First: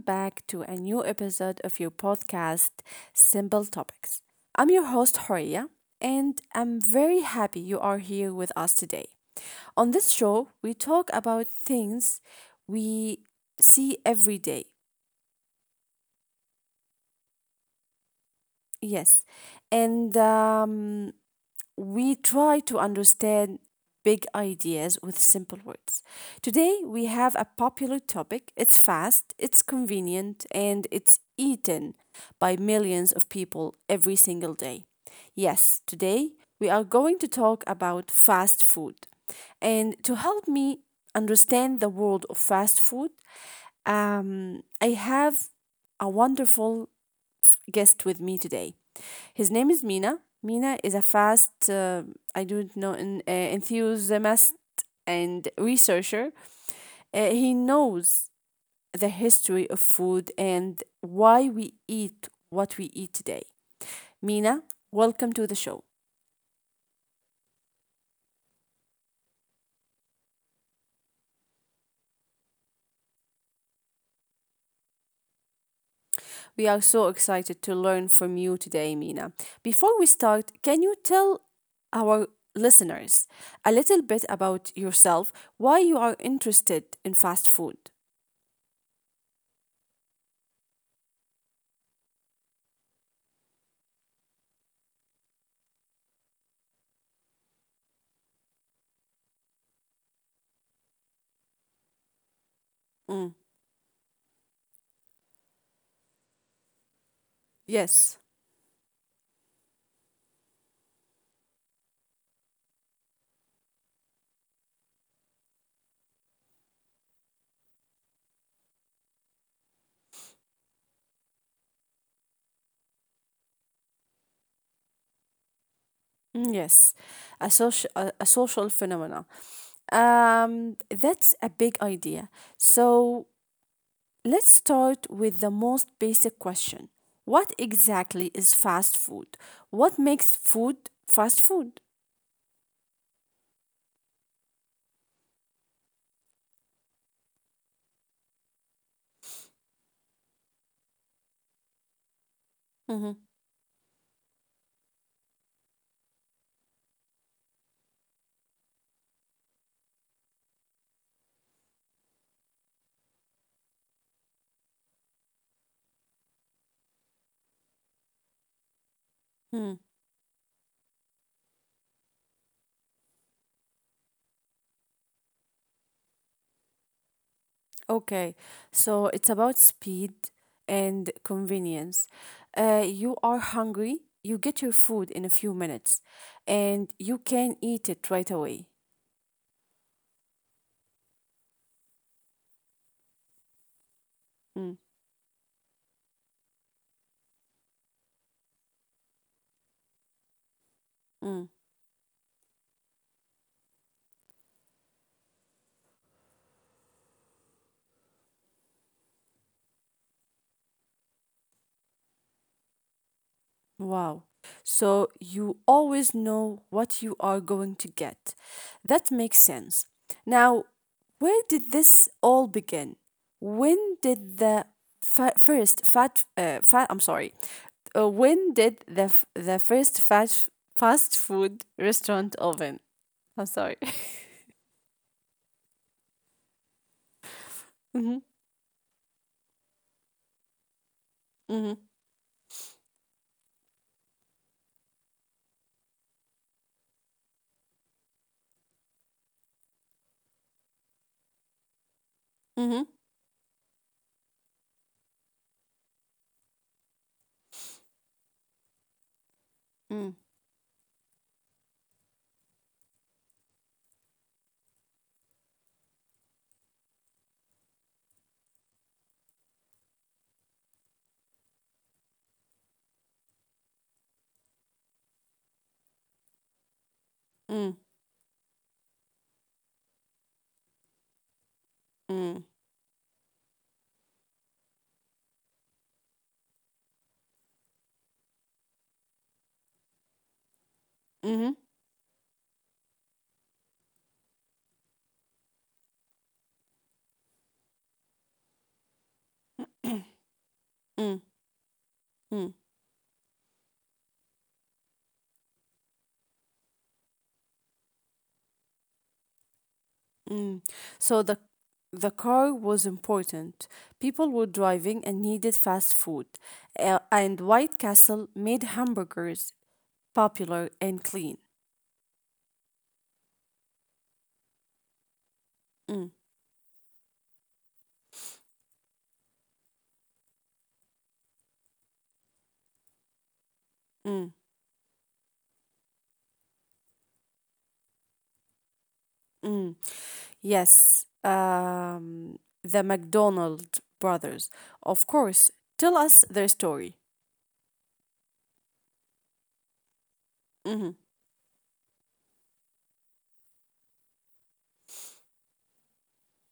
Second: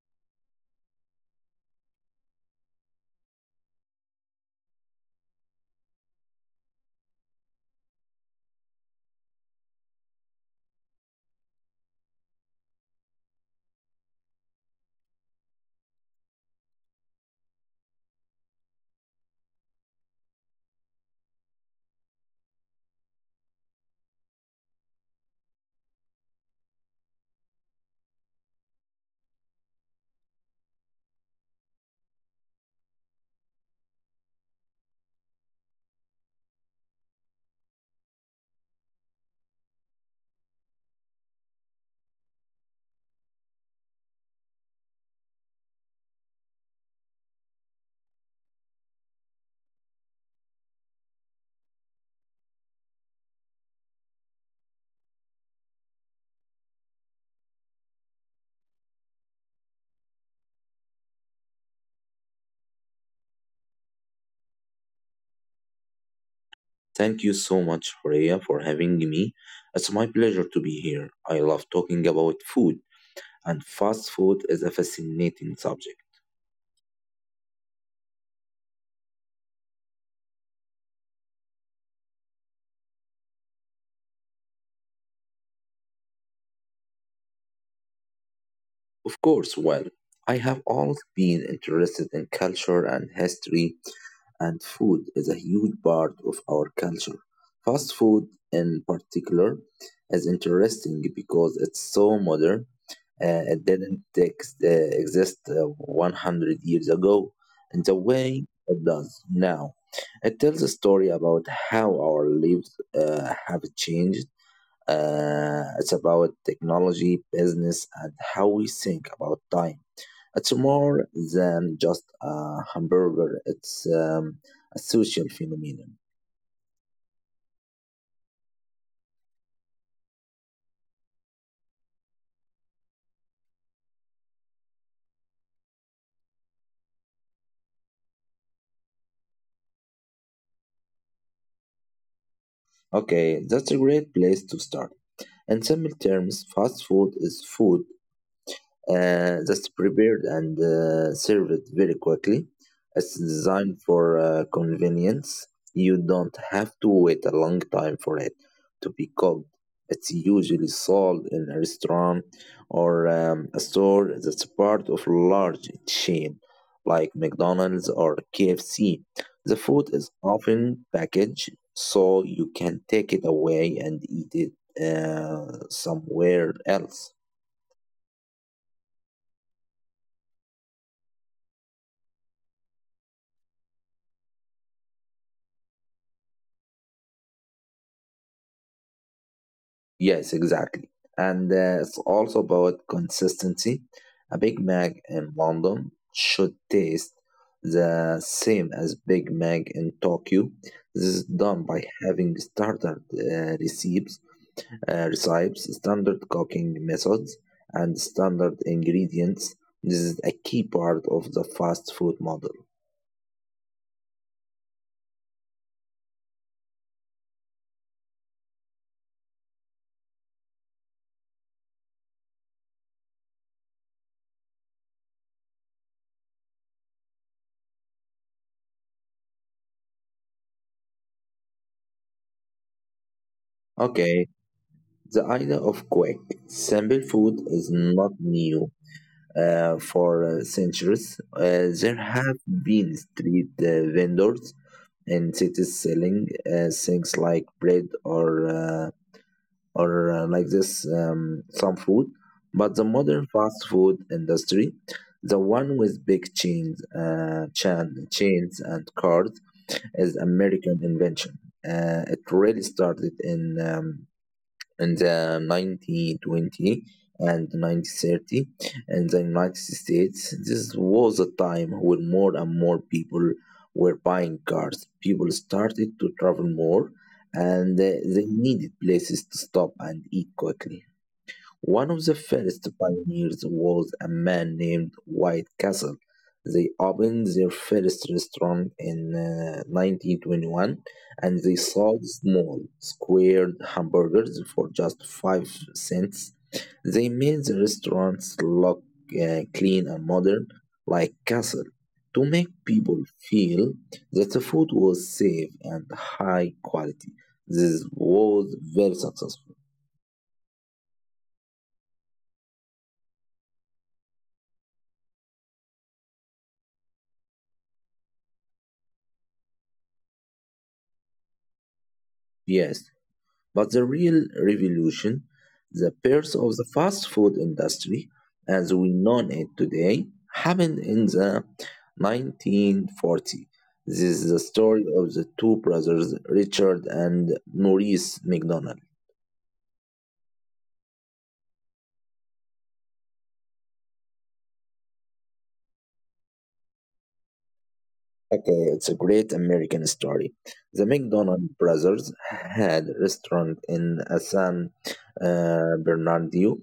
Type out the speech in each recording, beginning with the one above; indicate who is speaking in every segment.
Speaker 1: back to a new episode of your podcast, Simple Topics. I'm your host, Horia, and I'm very happy you are here with us today. On this show, we talk about things we see every day. Yes, and we try to understand big ideas with simple words. Today, we have a popular topic. It's fast, it's convenient, and it's eaten by millions of people every single day. Yes, today we are going to talk about fast food. And to help me understand the world of fast food, I have a wonderful guest with me today. His name is Mina. Mina is a fast, I don't know, an enthusiast and researcher. He knows the history of food and why we eat what we eat today. Mina, welcome to the show.
Speaker 2: Thank you so much, Horea, for having me. It's my pleasure to be here. I love talking about food, and fast food is a fascinating subject.
Speaker 1: We are so excited to learn from you today, Mina. Before we start, can you tell our listeners a little bit about yourself, why you are interested in fast food?
Speaker 2: Of course, well, I have always been interested in culture and history, and food is a huge part of our culture. Fast food, in particular, is interesting because it's so modern
Speaker 1: Mm.
Speaker 2: it didn't exist 100 years ago in the
Speaker 1: Yes.
Speaker 2: way it does now. It tells a story about how our lives have changed. It's about technology, business, and how we think about time. It's more than just a hamburger, it's a social phenomenon.
Speaker 1: Mm, yes. A social phenomena. That's a big idea. So let's start with the most basic question. What exactly is fast food? What makes food fast food?
Speaker 2: Okay, that's a great place to start. In simple terms, fast food is food that's prepared and served very quickly. It's
Speaker 1: Mhm.
Speaker 2: designed for convenience. You don't have to wait a long time for it to be cooked. It's usually sold in a restaurant or a store that's part of large chain like McDonald's or KFC. The food
Speaker 1: Mm.
Speaker 2: is often packaged so you can take it away and eat it somewhere else.
Speaker 1: Okay. So it's about speed and convenience. You are hungry, you get your food in a few minutes and you can eat it right away.
Speaker 2: Yes, exactly. And it's also about consistency. A Big
Speaker 1: Mm.
Speaker 2: Mac in London should taste the same as Big Mac in Tokyo. This is
Speaker 1: Mm.
Speaker 2: done by having standard recipes, standard cooking methods, and standard ingredients. This is a key part of the fast food model.
Speaker 1: Wow. So you always know what you are going to get. That makes sense. Now, where did this all begin? When did the fa- first fat fat I'm sorry. When did the first fast food restaurant open? I'm sorry.
Speaker 2: Okay, the idea of quick, simple food is not
Speaker 1: Mhm.
Speaker 2: new. For centuries,
Speaker 1: Mhm.
Speaker 2: there have been street vendors in cities selling things like bread or like this some food. But the
Speaker 1: Mhm.
Speaker 2: modern fast food industry, the one with big chains, chains and cards, is American invention. It really started in the 1920 and 1930 in the United States. This was a time when more and more people were buying cars. People started to travel more
Speaker 1: Mm.
Speaker 2: and
Speaker 1: Mm.
Speaker 2: they needed places to stop and eat quickly. One of the
Speaker 1: Mm.
Speaker 2: first pioneers was a man named White Castle. They opened their first restaurant in 1921 and they
Speaker 1: Mhm.
Speaker 2: sold small, squared hamburgers for just 5 cents. They made the restaurants look clean and modern, like
Speaker 1: Mm.
Speaker 2: castle, to make
Speaker 1: Mm.
Speaker 2: people feel that the food was safe and high quality. This was very successful.
Speaker 1: Mm. So the car was important. People were driving and needed fast food. And White Castle made hamburgers popular and clean.
Speaker 2: Yes, but the real revolution, the
Speaker 1: Mm,
Speaker 2: birth of the fast food industry as we know it today, happened in the 1940s. This is the
Speaker 1: mm,
Speaker 2: story of the two brothers, Richard and Maurice McDonald.
Speaker 1: mm. Yes, the McDonald brothers, of course. Tell us their story.
Speaker 2: Okay, it's a great American story. The
Speaker 1: Mm-hmm,
Speaker 2: McDonald brothers had a restaurant in San Bernardino,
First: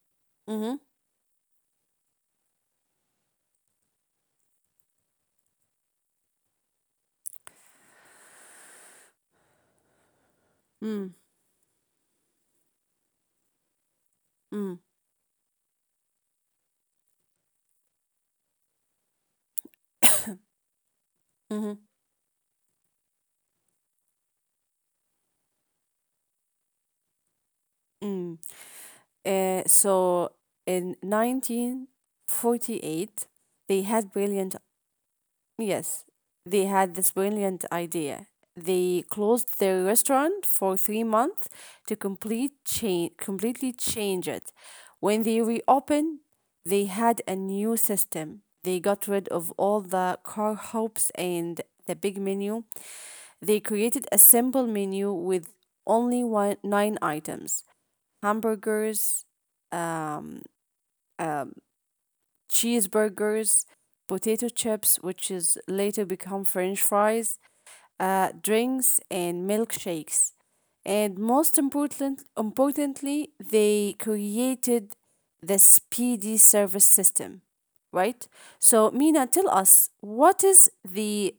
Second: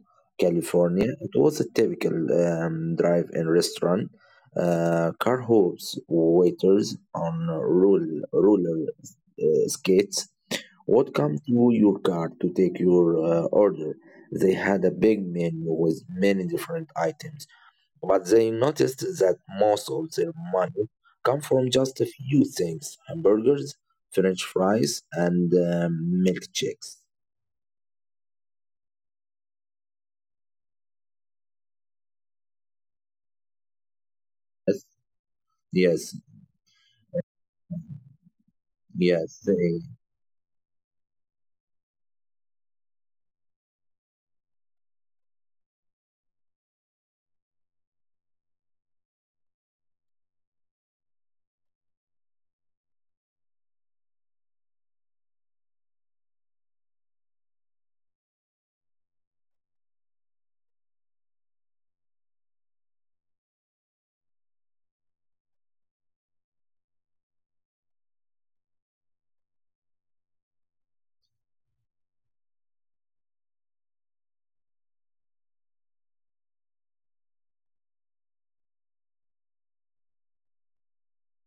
Speaker 1: mm-hmm,
Speaker 2: California. It was a typical drive-in restaurant. Car hoops, waiters on roller skates would
Speaker 1: mm,
Speaker 2: come to your car to take your order. They
Speaker 1: mm,
Speaker 2: had a big menu with many different items but they noticed that most of their money come from
Speaker 1: mm-hmm,
Speaker 2: just a few things: hamburgers, french fries, and milkshakes.
Speaker 1: mm. So in 1948, they had brilliant
Speaker 2: Yes,
Speaker 1: yes,
Speaker 2: yes,
Speaker 1: they had this brilliant idea. They
Speaker 2: yes.
Speaker 1: closed
Speaker 2: They,
Speaker 1: their restaurant for 3 months to completely change it. When they reopened, they had a new system. They got rid of all the car hopes and the big menu. They created a simple menu with only one, nine items hamburgers, um, um, cheeseburgers, potato chips, which is later become French fries, drinks, and milkshakes. And importantly, they created the speedy service system, right? So, Mina, tell us what is the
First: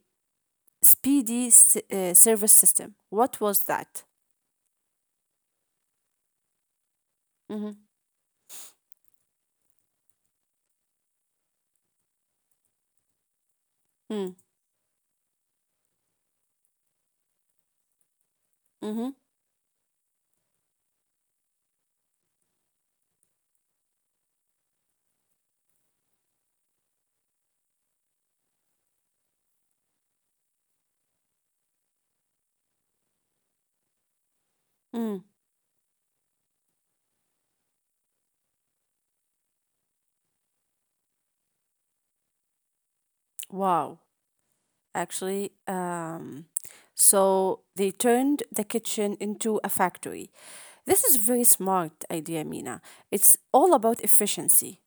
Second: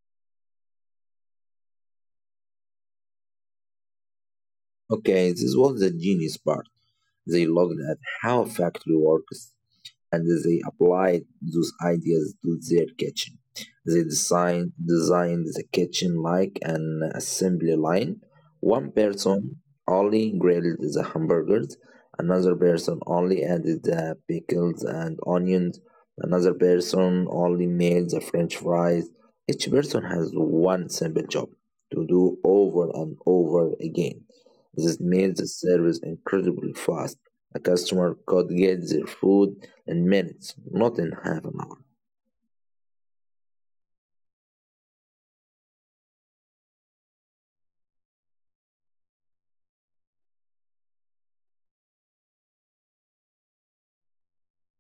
Speaker 1: speedy service system? What was that?
Speaker 2: okay, this was the genius part. They
Speaker 1: Mm-hmm.
Speaker 2: looked at how factory works and they applied those ideas to their kitchen. They
Speaker 1: Mm-hmm.
Speaker 2: designed the kitchen like an assembly line. One
Speaker 1: Mm-hmm.
Speaker 2: person only grilled the hamburgers, another person only added the pickles and onions, another person only made the french fries. Each person has one simple job to do over and over again. This
Speaker 1: Mm.
Speaker 2: made the service incredibly fast. A customer could get their food in minutes, not in half an hour.
Speaker 1: Wow, actually. So they turned the kitchen into a factory. This is very smart idea, Mina. It's all about efficiency,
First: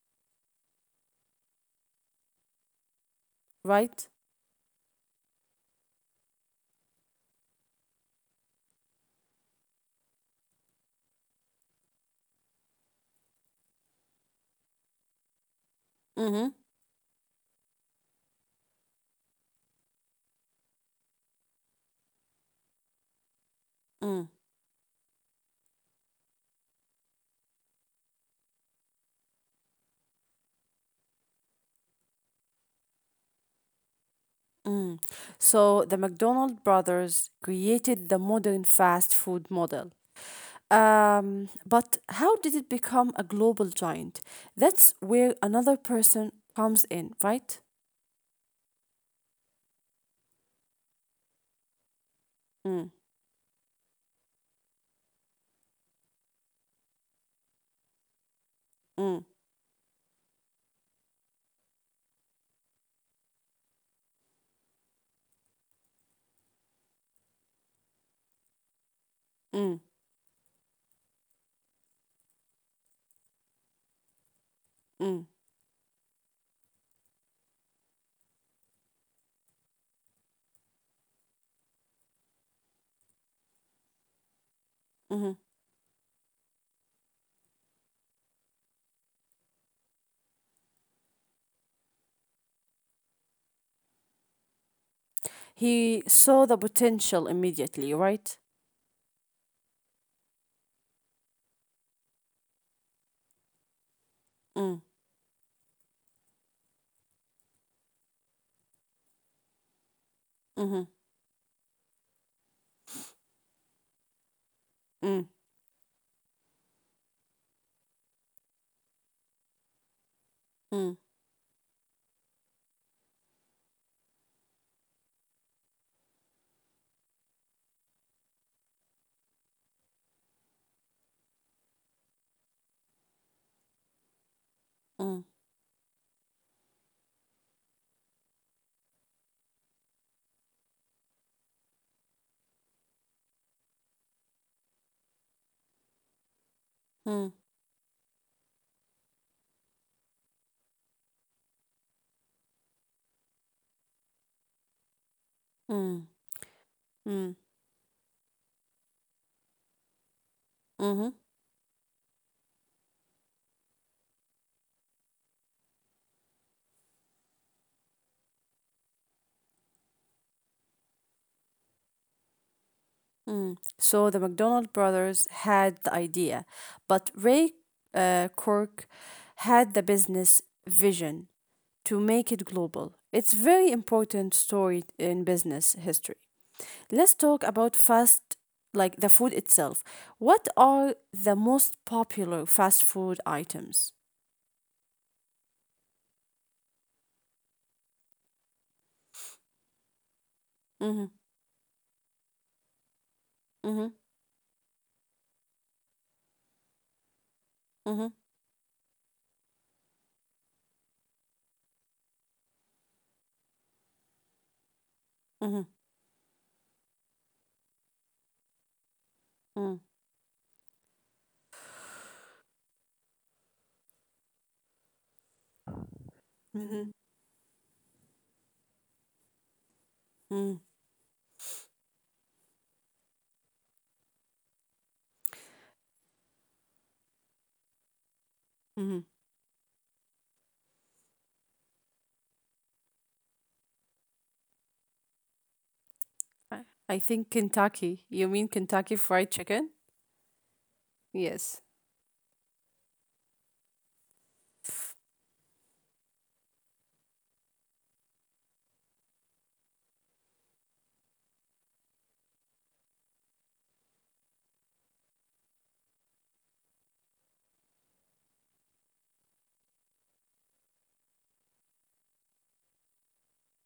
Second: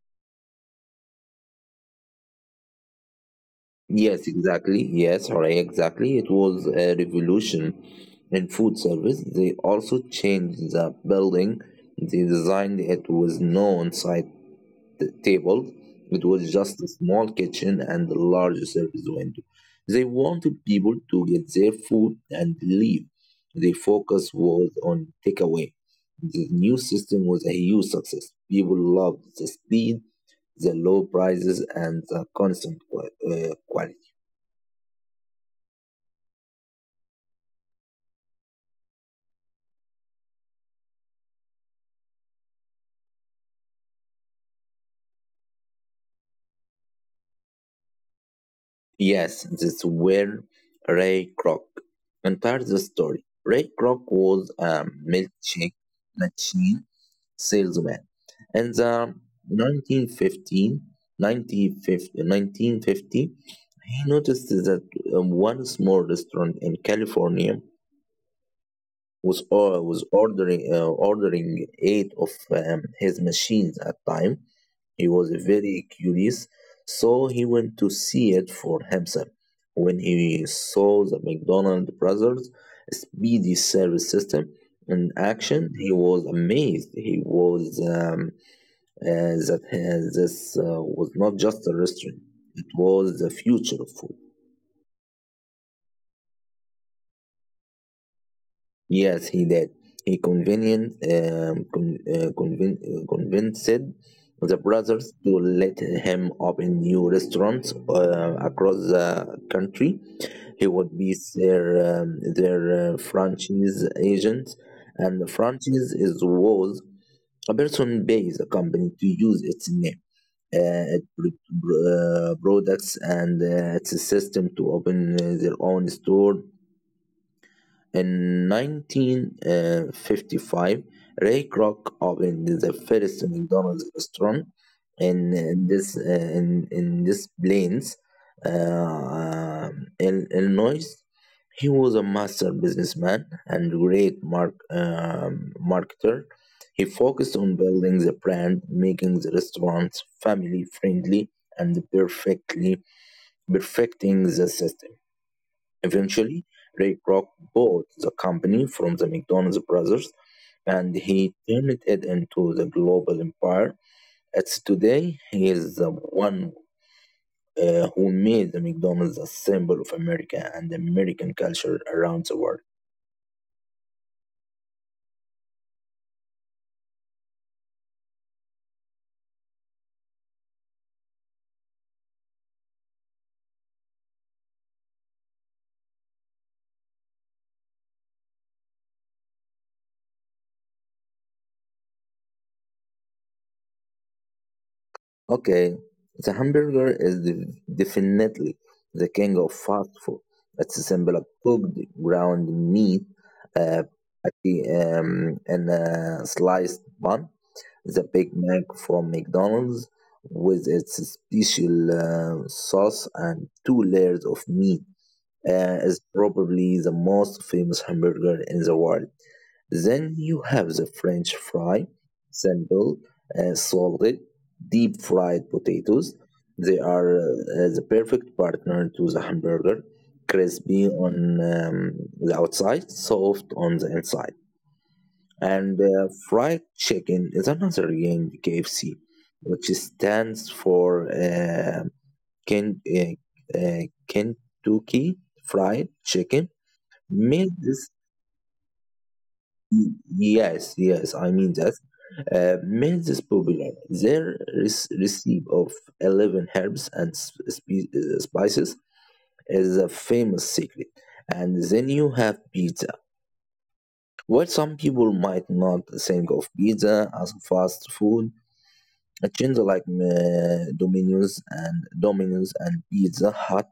Speaker 1: right?
Speaker 2: Yes, exactly. Yes, Horea, exactly. It was a revolution in food service. They also changed the building. They designed it with no on table. It was
Speaker 1: Mm-hmm.
Speaker 2: just a small kitchen and a large service window. They wanted people to get their food and leave. Their focus
Speaker 1: Mm,
Speaker 2: was on takeaway. The new system was a huge success. People loved the speed, the low prices, and the constant quality.
Speaker 1: mm. So the McDonald brothers created the modern fast food model. But how did it become a global giant? That's where another person comes in, right?
Speaker 2: Yes, that's where Ray Kroc entered the
Speaker 1: Mm,
Speaker 2: story. Ray Kroc was a milkshake machine salesman in the
Speaker 1: mm,
Speaker 2: 1915, 1950, he noticed that one small restaurant in California was
Speaker 1: mm,
Speaker 2: ordering ordering eight of his machines at a time. He was
Speaker 1: mm,
Speaker 2: very curious, so he went to see it for himself. When he saw the McDonald brothers' speedy service system in
Speaker 1: mhm.
Speaker 2: action, he was amazed. He was uh, that this was not just a restaurant; it was the future of food.
Speaker 1: He saw the potential immediately, right?
Speaker 2: Yes, he did. He convinced the
Speaker 1: Mm,
Speaker 2: brothers to let him open new restaurants across the country. He
Speaker 1: mhm,
Speaker 2: would be their franchise agent, and
Speaker 1: mm,
Speaker 2: the franchise is was a person pays a company to use its name, uh,
Speaker 1: mm,
Speaker 2: its pr- pr- products, and its system to open their own store in 1955, Ray Kroc opened the first McDonald's restaurant
Speaker 1: mm,
Speaker 2: in this Plains, uh, in Illinois. He was a master businessman and great marketer. He
Speaker 1: mm,
Speaker 2: focused on building the brand, making the restaurant family friendly, and perfectly perfecting the system.
Speaker 1: mm,
Speaker 2: Eventually, Ray Kroc
Speaker 1: mm,
Speaker 2: bought the company from the McDonald's brothers and
Speaker 1: mhm,
Speaker 2: he turned it into the global empire. It's today he is the one who made the McDonald's a symbol of America and American culture around the world.
Speaker 1: mm. So the McDonald brothers had the idea, but Ray Cork had the business vision to make it global. It's very important story in business history. Let's talk about fast like the food itself. What are the most popular fast food items?
Speaker 2: Okay, the hamburger is the, definitely the king of fast food. It's a
Speaker 1: Mm-hmm.
Speaker 2: symbol of cooked ground meat uh,
Speaker 1: Mm-hmm,
Speaker 2: patty, and a sliced bun. The
Speaker 1: mhm,
Speaker 2: Big Mac from McDonald's with its special sauce and two layers of meat
Speaker 1: mhm,
Speaker 2: is probably the most famous hamburger in the world.
Speaker 1: mhm,
Speaker 2: Then you have the French fry, simple, salted, deep fried potatoes. They
Speaker 1: hmm
Speaker 2: are the perfect partner to the hamburger,
Speaker 1: mhm,
Speaker 2: crispy on the outside, soft on the inside and fried chicken is another in KFC,
Speaker 1: mhm.
Speaker 2: which stands for Ken, uh, uh, Kentucky Fried Chicken.
Speaker 1: I I think
Speaker 2: Made this,
Speaker 1: Kentucky. You mean Kentucky Fried Chicken?
Speaker 2: yes, yes, I mean
Speaker 1: Yes.
Speaker 2: that. Made this popular. Their recipe of 11 herbs and spices is a famous secret. And then you have pizza. While some people might not think of pizza as fast food, a chains like Domino's and Pizza Hut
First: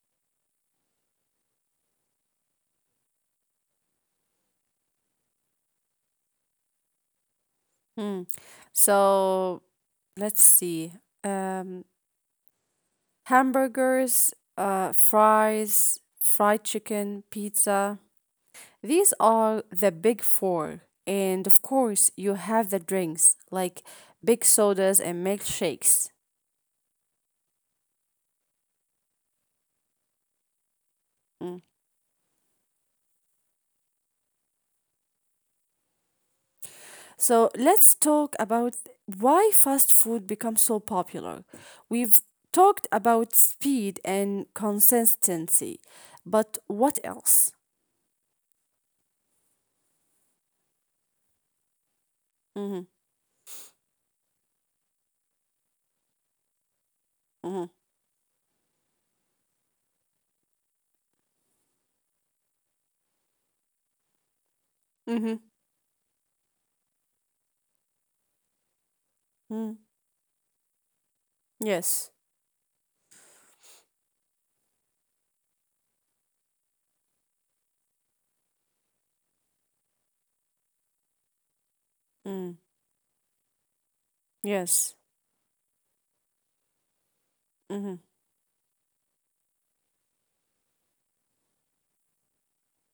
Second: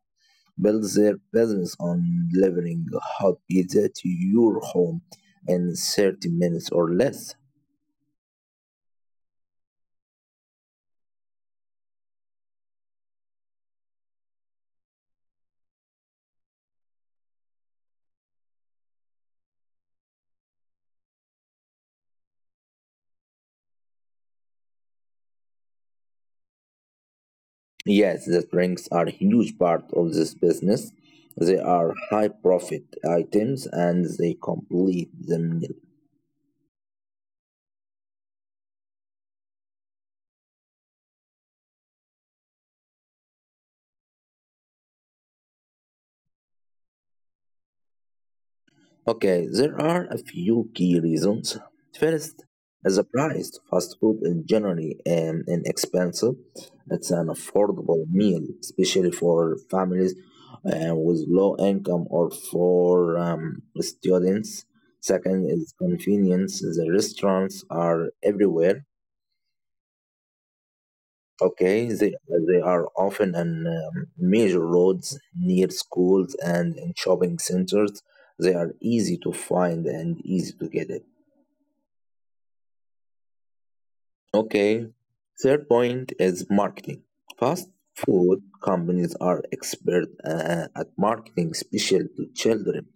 Speaker 2: builds their business on delivering hot pizza to your home in 30 minutes or less.
Speaker 1: Mm. So let's see. Um, Hamburgers, fries, fried chicken, pizza. These are the big four. And of course, you have the drinks like big sodas and milkshakes.
Speaker 2: Yes, the drinks are a huge part of this business. They
Speaker 1: Mm.
Speaker 2: are high profit items and they complete the meal.
Speaker 1: So let's talk about why fast food becomes so popular. We've talked about speed and consistency, but what else?
Speaker 2: Okay, there are a few key reasons. First,
Speaker 1: Mm-hmm,
Speaker 2: is the price. Fast food is generally inexpensive. It's an
Speaker 1: mm-hmm,
Speaker 2: affordable meal, especially for families with low income or for students.
Speaker 1: mm-hmm,
Speaker 2: Second is convenience. The restaurants are everywhere.
Speaker 1: mm.
Speaker 2: Okay,
Speaker 1: Yes.
Speaker 2: they, they are often on major roads, near schools, and in shopping centers. They are easy to find and easy to get it.
Speaker 1: Mm,
Speaker 2: Okay,
Speaker 1: yes.
Speaker 2: third point is marketing. Fast
Speaker 1: Mm-hmm,
Speaker 2: food companies are expert at marketing, especially to children.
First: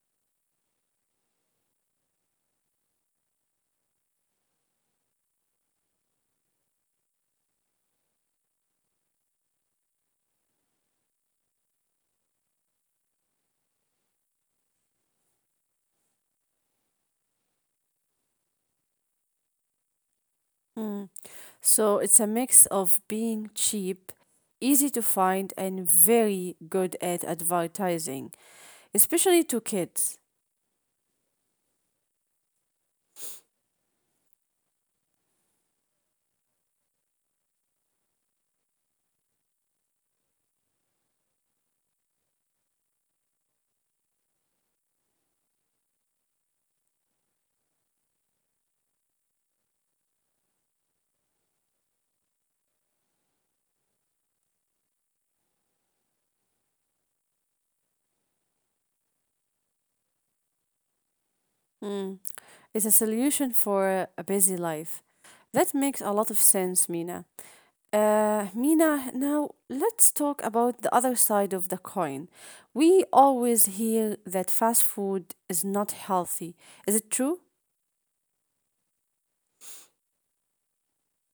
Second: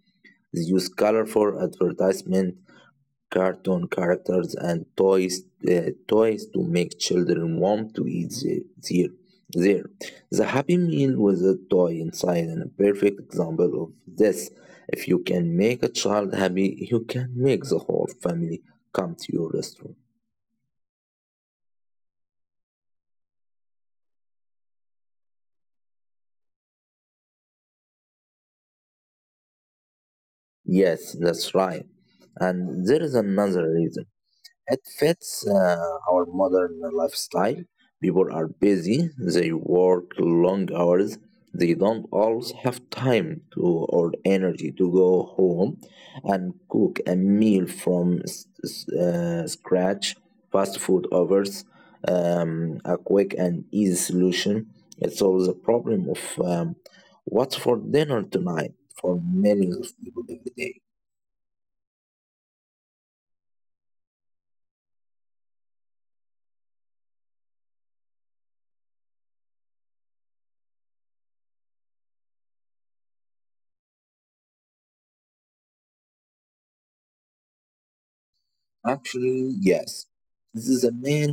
Speaker 2: They use colorful advertisement, cartoon characters, and toys to make children want to eat their there. The Happy Meal with a toy inside is a perfect example of this. If you can make a child happy, you can make the whole family come to your restaurant.
Speaker 1: mm. So it's a mix of being cheap, easy to find, and very good at advertising, especially to kids.
Speaker 2: Yes, that's right. And there is another reason. It fits our modern lifestyle. People are busy, they work long hours, they don't always have time to or energy to go home and cook a meal from scratch. Fast food offers a quick and easy solution. It solves the problem of what's for dinner tonight for millions of people every day.
Speaker 1: Mm. It's a solution for a busy life. That makes a lot of sense, Mina. Mina, now let's talk about the other side of the coin. We always hear that fast food is not healthy. Is it true?
Speaker 2: Actually, yes. This is a main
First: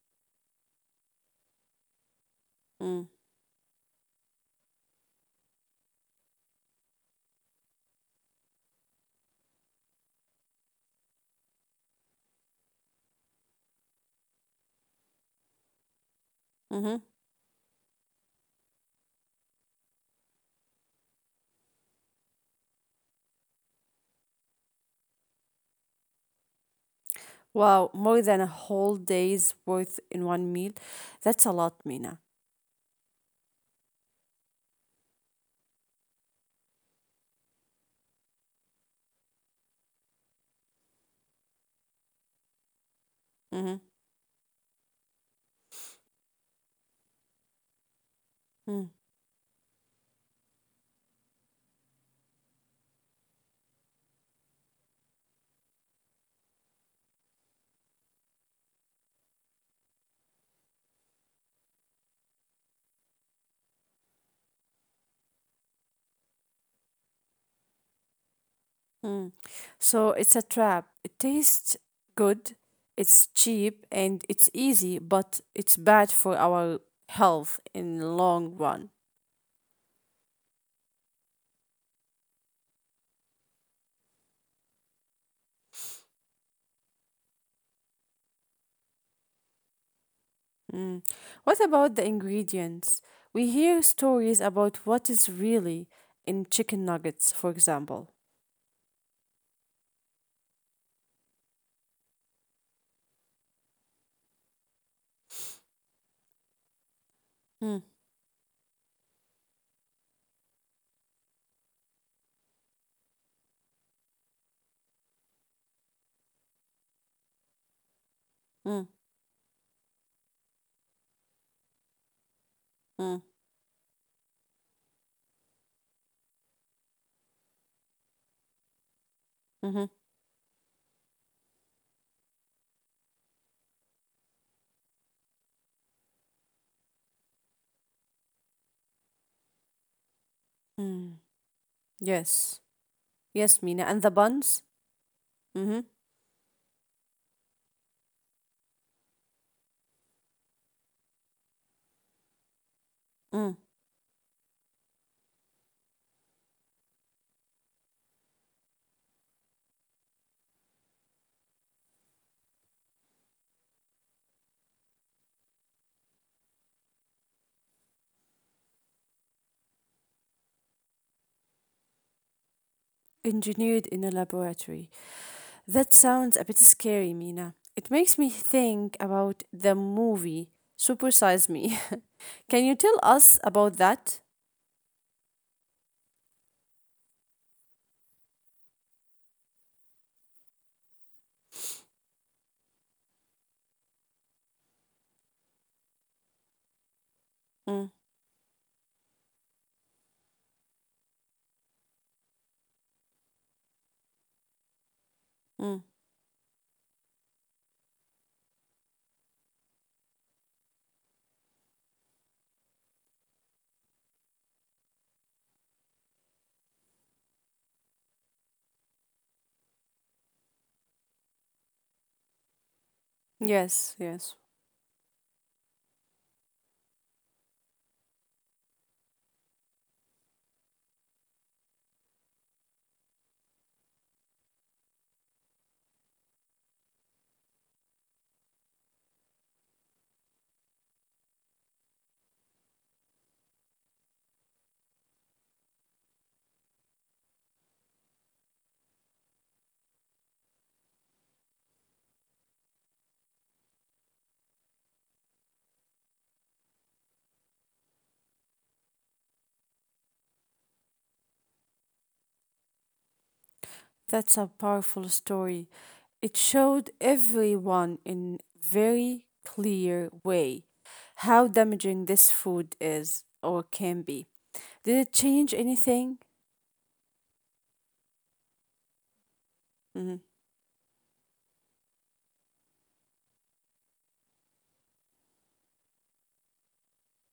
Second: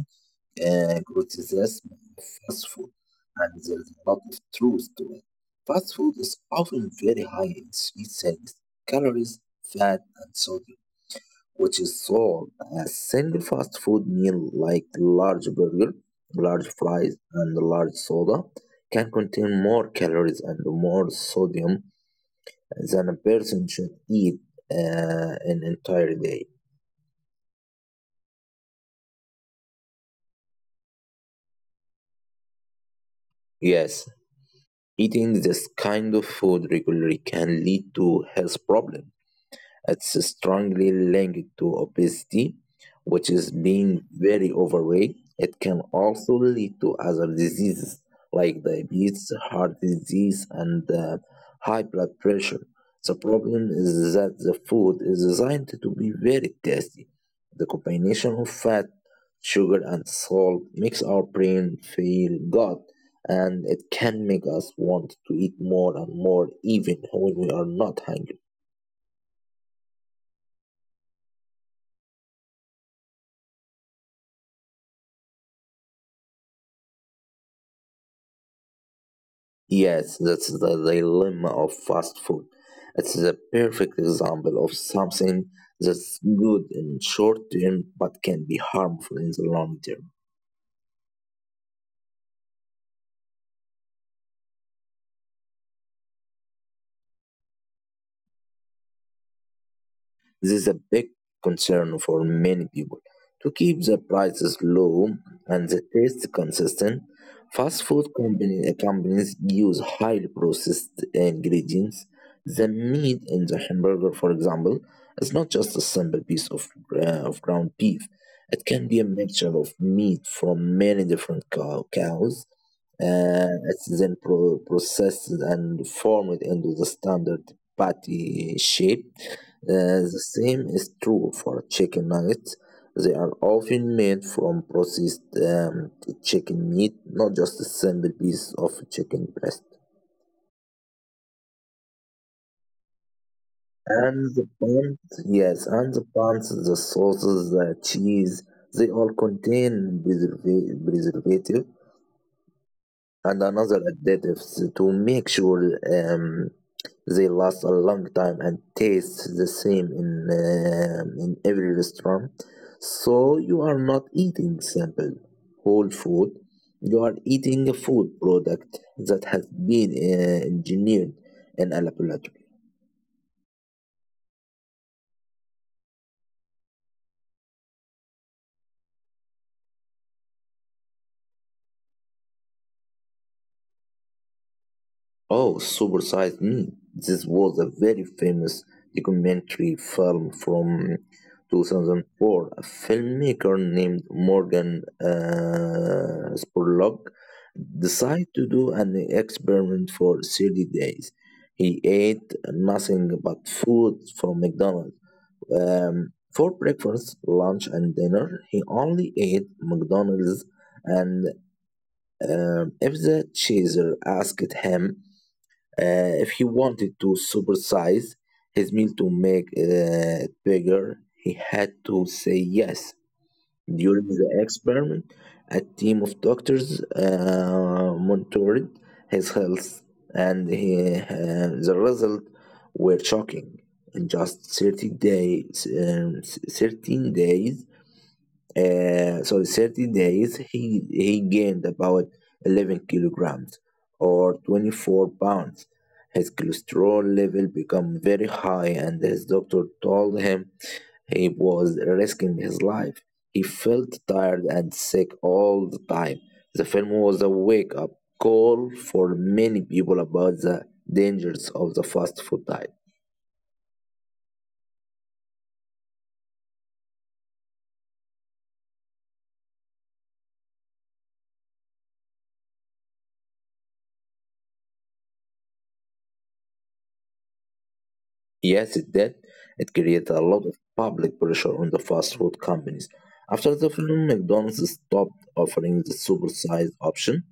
Speaker 2: criticism of fast food,
Speaker 1: Mm,
Speaker 2: and there's a lot of truth to it. Fast food is often very high in sweet things, calories, fat, and sodium, which is sold as single fast food meal like large burger, large
Speaker 1: hmm.
Speaker 2: fries, and large soda can contain more calories and more sodium than a person should eat an entire day.
Speaker 1: Wow, more than a whole day's worth in one meal. That's a lot, Mina.
Speaker 2: Yes, eating this kind of food regularly can lead to health problems. It's strongly linked to obesity, which is
Speaker 1: Mm-hmm.
Speaker 2: being very overweight. It can also lead to other diseases like
Speaker 1: Mm-hmm.
Speaker 2: diabetes, heart disease, and high blood pressure. The problem is that the food is designed to be very tasty. The combination of fat, sugar, and salt makes our brain feel good, and it can make us want to eat more and more even when we are not hungry.
Speaker 1: Mm. So it's a trap. It tastes good, it's cheap, and it's easy, but it's bad for our health in the long run.
Speaker 2: Yes, that's the dilemma of fast food. It's the perfect example of something that's good in short term but can be harmful in the long term.
Speaker 1: Mm. What about the ingredients? We hear stories about what is really in chicken nuggets, for example.
Speaker 2: This is a big concern for many people. To keep the prices low and the taste consistent,
Speaker 1: Mm,
Speaker 2: companies use highly processed ingredients. The meat in the hamburger, for example, is not just a simple piece of ground beef. It
Speaker 1: mm,
Speaker 2: can be a mixture of meat from many different cows,
Speaker 1: mm,
Speaker 2: it's then processed and formed into the standard patty shape.
Speaker 1: mhm,
Speaker 2: The same is true for chicken nuggets. They are often made from processed chicken meat, not just a simple piece of chicken breast.
Speaker 1: mm. Yes. Yes, Mina. And the
Speaker 2: And the
Speaker 1: buns?
Speaker 2: buns, yes,
Speaker 1: Mm-hmm.
Speaker 2: and the buns, the sauces, the cheese, they all contain preservative and
Speaker 1: Mm.
Speaker 2: another additives to make sure they last a long time and taste the same in every restaurant. So you are not eating simple whole food. You are eating a food product that has been engineered in a laboratory.
Speaker 1: Engineered in a laboratory. That sounds a bit scary, Mina. It makes me think about the movie Super Size Me. Can you tell us about that?
Speaker 2: Oh, Supersize Me. This was a very famous documentary film from 2004. A filmmaker named Morgan Spurlock
Speaker 1: Mm,
Speaker 2: decided to do an experiment for 30 days. He ate nothing but food from McDonald's.
Speaker 1: mm.
Speaker 2: For breakfast, lunch, and dinner, he only ate McDonald's and if the chaser asked him if he wanted to supersize his meal to make it bigger, he had to say yes.
Speaker 1: Yes,
Speaker 2: During the
Speaker 1: yes.
Speaker 2: experiment, a team of doctors monitored his health, and the results were shocking. In just 30 days, um, 13 days, uh, so in 30 days, he gained about 11 kilograms or 24 pounds. His cholesterol level became very high, and his doctor told him he was risking his life. He felt tired and sick all the time. The film was a wake up call for many people about the dangers of the fast food diet.
Speaker 1: That's a powerful story. It showed everyone in very clear way how damaging this food is or can be. Did it change anything?
Speaker 2: Yes, it did. It created
Speaker 1: Mm-hmm.
Speaker 2: a lot of public pressure on the fast food companies. After the film, McDonald's stopped offering the supersized option.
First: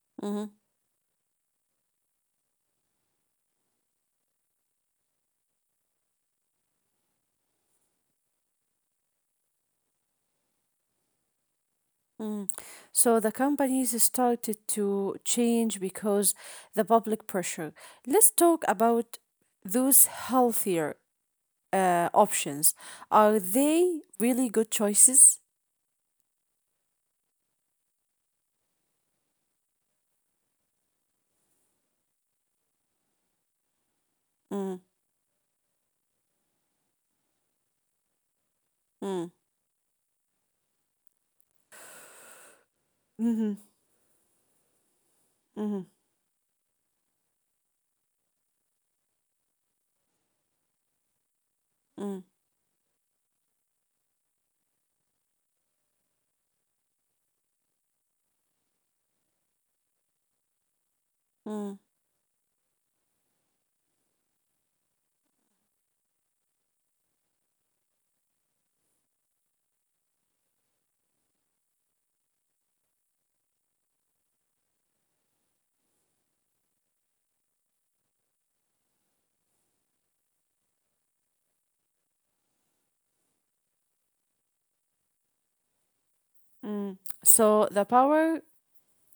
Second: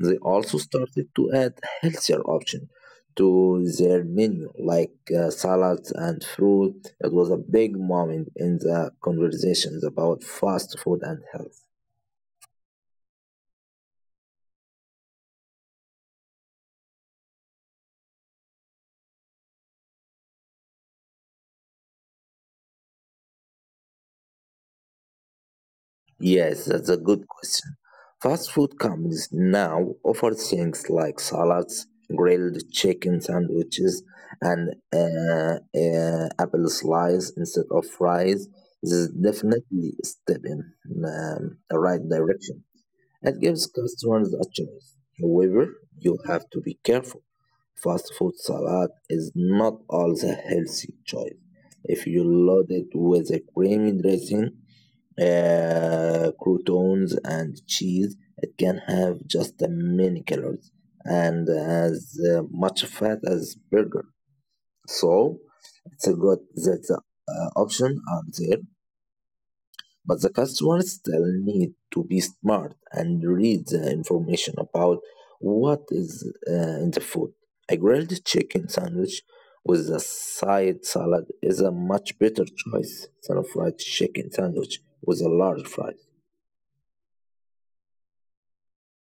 Speaker 2: They
Speaker 1: Mm-hmm.
Speaker 2: also started to add healthier options to their menu, like salads and fruit. It was a big moment in the conversations about fast food and health.
Speaker 1: Mm. So the companies started to change because the public pressure. Let's talk about those healthier options. Are they really good choices?
Speaker 2: Yes, that's a good question. Fast food companies now offer things like salads, grilled chicken sandwiches, and
Speaker 1: Mm,
Speaker 2: apple slice instead of fries. This is
Speaker 1: mm,
Speaker 2: definitely a step in the right direction. It
Speaker 1: mm-hmm,
Speaker 2: gives customers a choice. However,
Speaker 1: mm-hmm,
Speaker 2: you have to be careful. Fast food salad is not always a healthy choice. If you
Speaker 1: mm,
Speaker 2: load it with a creamy dressing, croutons and cheese. It can have just as many calories and
Speaker 1: mm,
Speaker 2: as much fat as burger. So it's a good that the option are there, but the customers still need to be smart and read the information about what is in the food. A grilled chicken sandwich with a side salad is a much better choice than a fried chicken sandwich with a large fry.
Speaker 1: mm. So the power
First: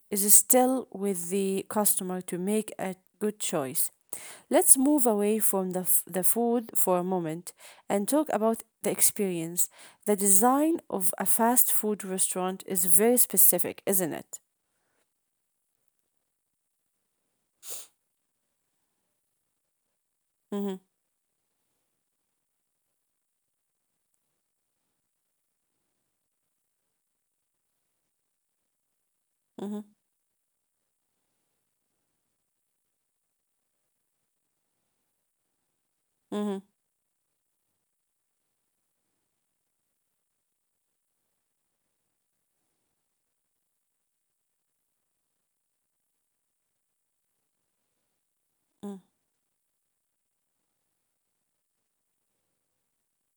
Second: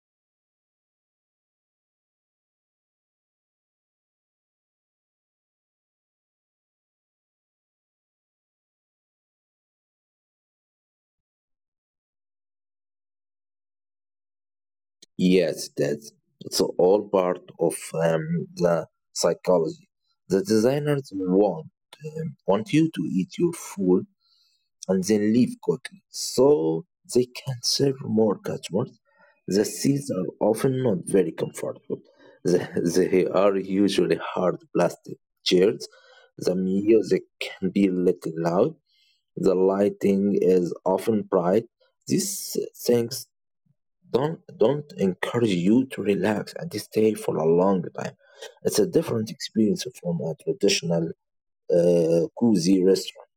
Speaker 1: is still with the customer to make a good choice. Let's move away from the food for a moment and talk about the experience. The design of a fast food restaurant is very specific, isn't it?
Speaker 2: Yes, that's it's all part of the psychology. The
Speaker 1: Hmm.
Speaker 2: designers want you to eat your food and then leave quickly, so they can serve more customers. The
Speaker 1: Hmm.
Speaker 2: seats are often not very comfortable. They, they are usually hard plastic chairs. The
Speaker 1: Hmm.
Speaker 2: music can be a little loud. The lighting is often bright. These things don't encourage you to relax and stay for a long time. It's a different experience from a traditional cozy restaurant.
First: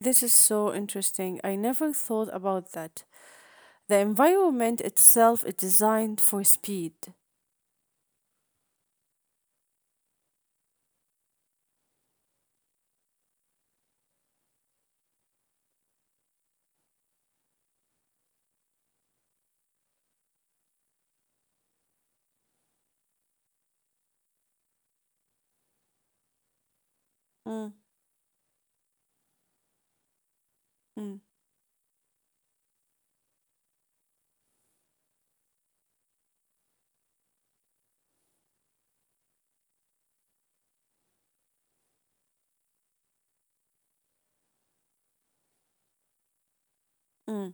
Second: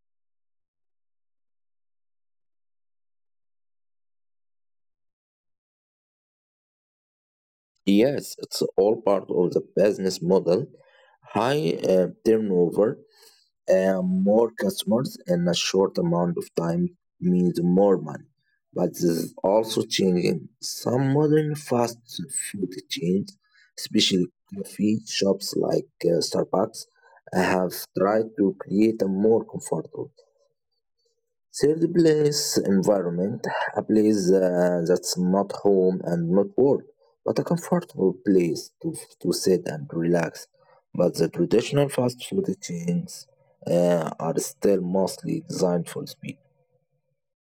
Speaker 1: This is so interesting. I never thought about that. The environment itself is designed for speed.
Speaker 2: Yes, it's all part of the business model. High turnover. More customers in a short amount of time means more money, but this is also changing. Some modern fast food chains, especially coffee shops like Starbucks,
Speaker 1: Mm,
Speaker 2: have tried to create a more comfortable,
Speaker 1: mm,
Speaker 2: third place, environment, a place that's not home and not work, but a comfortable place to sit and relax. But the traditional fast food chains are still mostly designed for speed.
Speaker 1: mm.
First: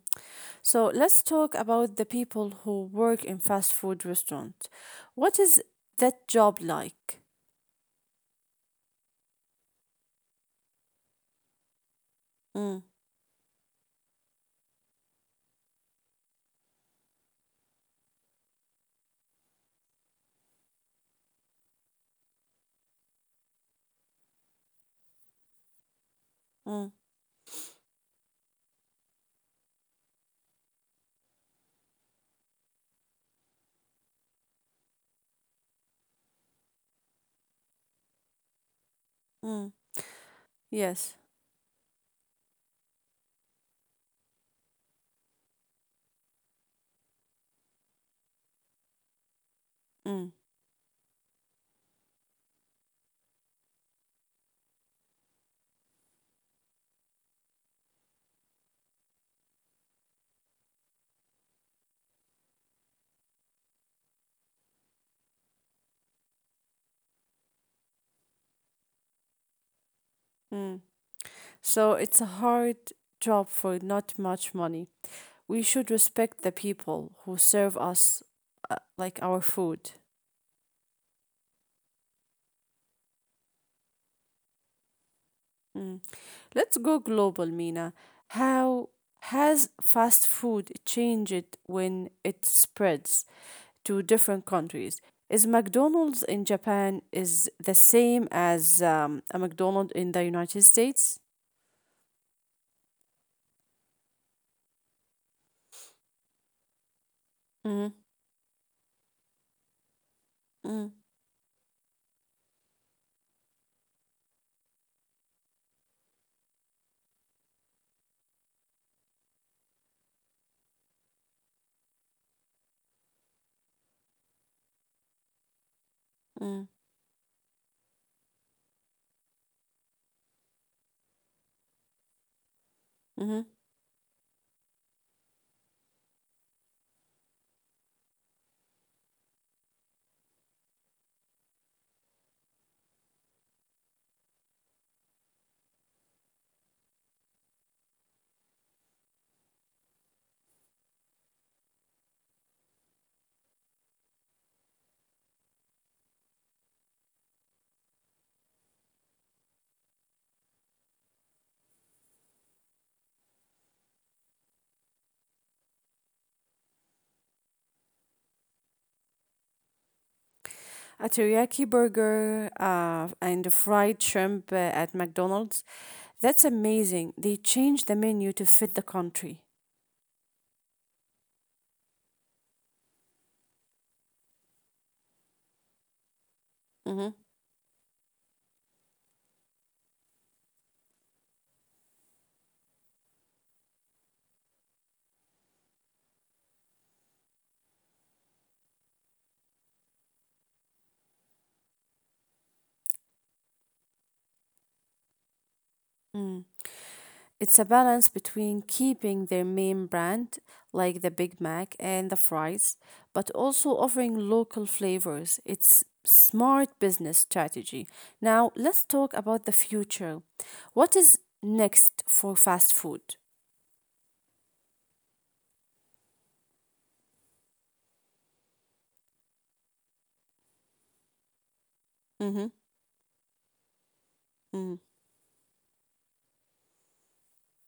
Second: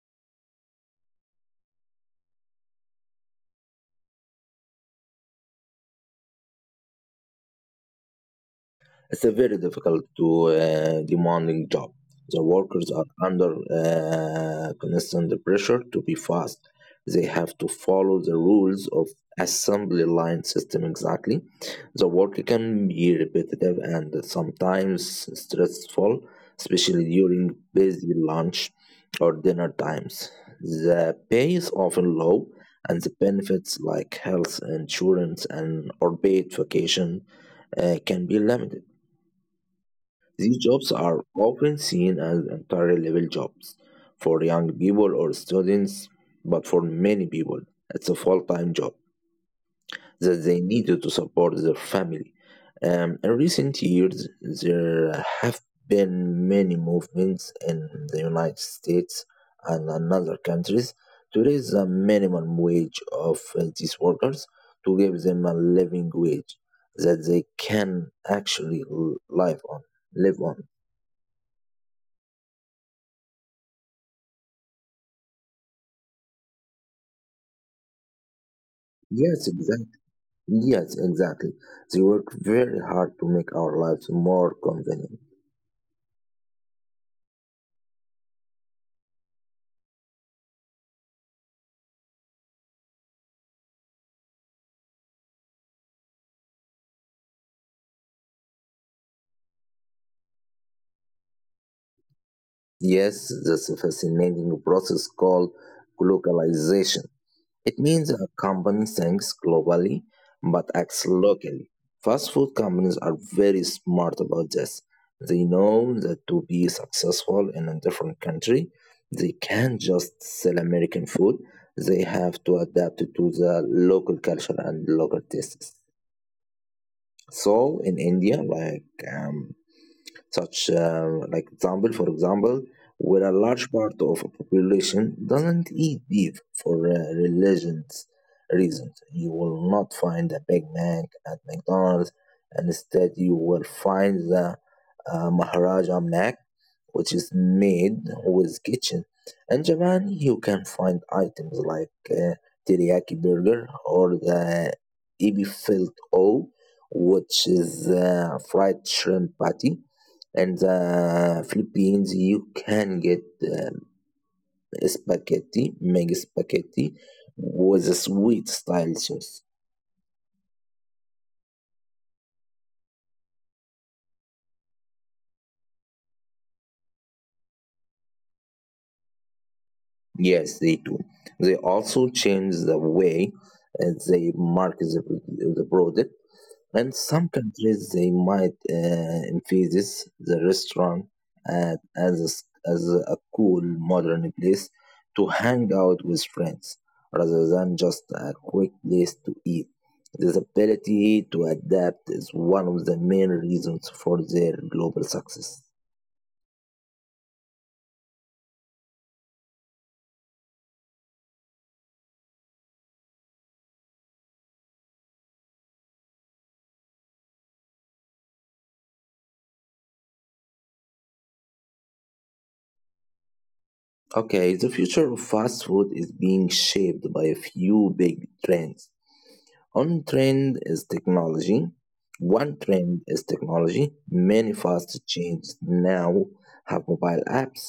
Speaker 1: So let's talk about the people who work in fast food restaurant. What is that job like?
Speaker 2: It's a very difficult to demanding job. The
Speaker 1: Mm,
Speaker 2: workers are under constant pressure to be fast. They have to follow the rules of assembly line system exactly. The work can be repetitive and sometimes stressful,
Speaker 1: mm,
Speaker 2: especially during busy lunch or dinner times. The pay is often low, and the benefits like health insurance and or paid vacation can be limited.
Speaker 1: mm.
Speaker 2: These jobs
Speaker 1: Yes.
Speaker 2: are often seen as entry level jobs for young people or students, but for many people, it's a full time job
Speaker 1: Mm,
Speaker 2: that they need to support their family. In recent years, there have been many movements in the United States and in other countries to raise the minimum wage of these workers to give them a living wage that they can actually live on. Live on.
Speaker 1: mm. So it's a hard job for not much money. We should respect the people who serve us like our
Speaker 2: Yes,
Speaker 1: food.
Speaker 2: exactly. Yes, exactly. They work very hard to make our lives more convenient.
Speaker 1: Let's go global, Mina. How has fast food changed when it spreads to different countries? Is McDonald's in Japan is the same as a McDonald's in the United States?
Speaker 2: Yes, that's a fascinating process called globalization. It
Speaker 1: Mm,
Speaker 2: means a company thinks globally but
Speaker 1: mm,
Speaker 2: acts locally. Fast food companies are very smart about this. They know that to be successful in a different country, they can't just sell American food. They have to adapt it to the local culture and local tastes.
Speaker 1: mm,
Speaker 2: So in India, like such like example for example, where a
Speaker 1: mhm.
Speaker 2: large part of a population doesn't eat beef for religions reasons, you will not find a Big Mac at McDonald's, and instead you will find the Maharaja Mac, which is made with kitchen. In Japan, you can find items like teriyaki burger or the ebi filled o, which is fried shrimp patty. In the Philippines, you can get spaghetti with a sweet style sauce.
Speaker 1: A teriyaki burger and a fried shrimp at McDonald's. That's amazing. They change the menu to fit the country.
Speaker 2: Yes, they do. They also change the way they market the product. In
Speaker 1: Mm-hmm.
Speaker 2: some countries, they might emphasize the restaurant at, as, a, s- as a cool modern place to hang out with friends rather than just a quick place to eat. This ability to adapt is one of the main reasons for their global success.
Speaker 1: It's a balance between keeping their main brand, like the Big Mac and the fries, but also offering local flavors. It's smart business strategy. Now, let's talk about the future. What is next for fast food?
Speaker 2: Okay, the future of fast food is being shaped by a few big trends. On trend is technology.
Speaker 1: Mm-hmm.
Speaker 2: One trend is technology. Many
Speaker 1: Mm,
Speaker 2: fast chains now have mobile apps,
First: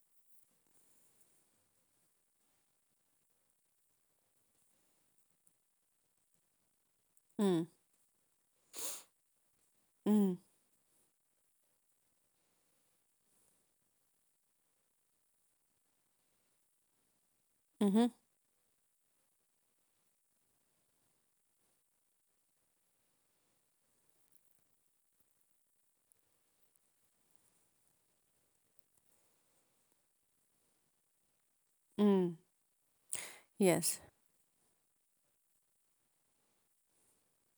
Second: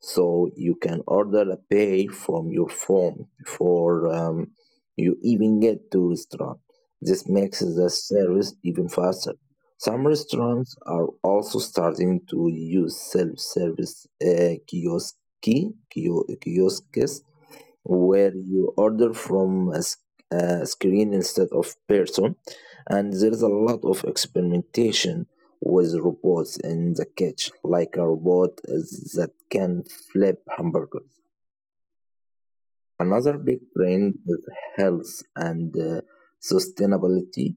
Speaker 2: so you can order a pay from your phone before you even get to restaurant. This makes
Speaker 1: mm,
Speaker 2: the service even faster. Some
Speaker 1: mm,
Speaker 2: restaurants are also starting to use self-service kiosks
Speaker 1: mm-hmm.
Speaker 2: where you order from a screen instead of person, and there is a lot of experimentation with robots in the kitchen, like a robot that can flip hamburgers.
Speaker 1: Mm.
Speaker 2: Another big
Speaker 1: Yes.
Speaker 2: trend is health and sustainability.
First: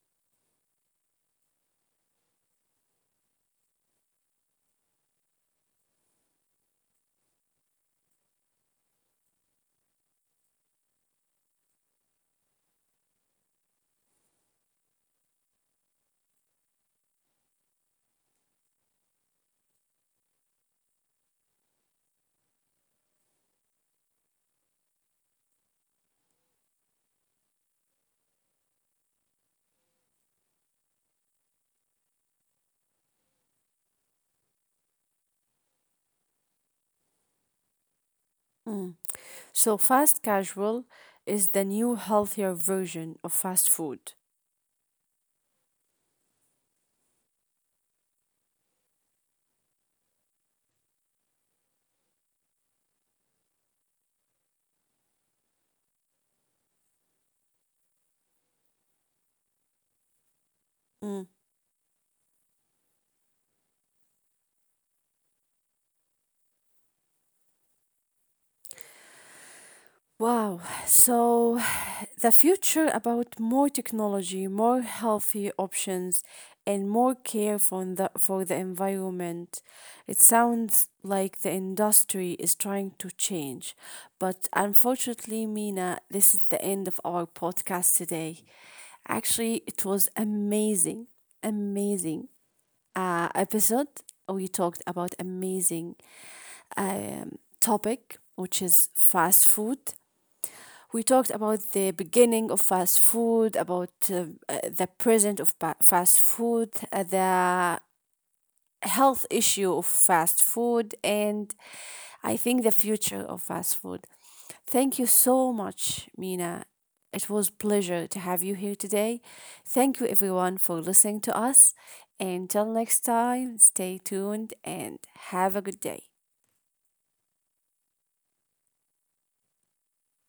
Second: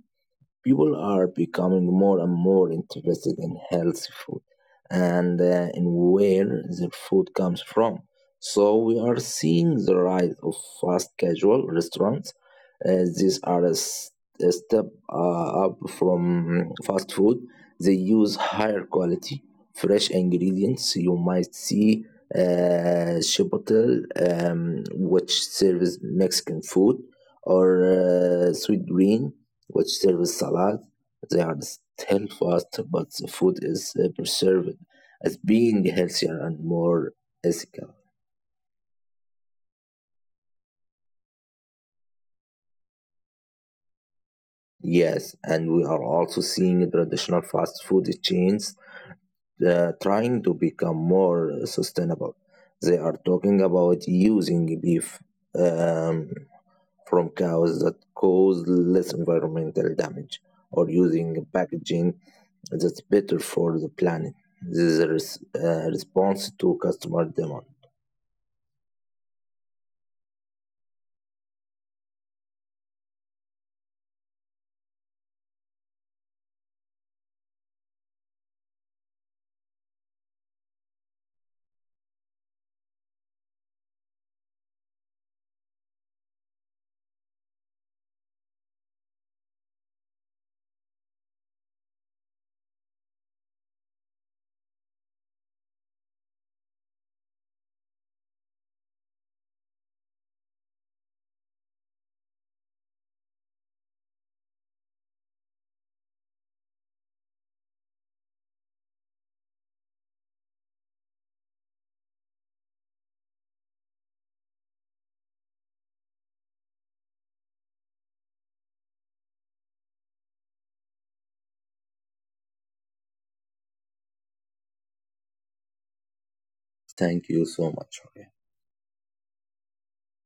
Speaker 2: People are becoming more and more interested in healthy food and in where the food comes from. So we are seeing the rise of fast casual restaurants. These are a step up from fast food. They use higher quality, fresh ingredients. You might see Chipotle, which serves Mexican food, or sweet green, which serves salad. They are still fast, but the food is preserved as being healthier and more ethical.
Speaker 1: Mm. So, fast casual is the new healthier version of fast food.
Speaker 2: Yes, and we are also seeing traditional fast food chains trying to become more sustainable. They are talking about using beef. Um, from cows that cause less environmental damage, or
Speaker 1: Mm.
Speaker 2: using packaging that's better for the planet. This is a response to customer demand.
Speaker 1: Wow. So the future about more technology, more healthy options, and more care for the environment. It sounds like the industry is trying to change. But unfortunately, Mina, this is the end of our podcast today. Actually, it was amazing episode. We talked about amazing topic, which is fast food we talked about the beginning of fast food, about the present of fast food, the health issue of fast food, and I think the future of fast food. Thank you so much, Mina. It was pleasure to have you here today. Thank you everyone for listening to us. Until next time, stay tuned and have a good day.
Speaker 2: Thank you so much.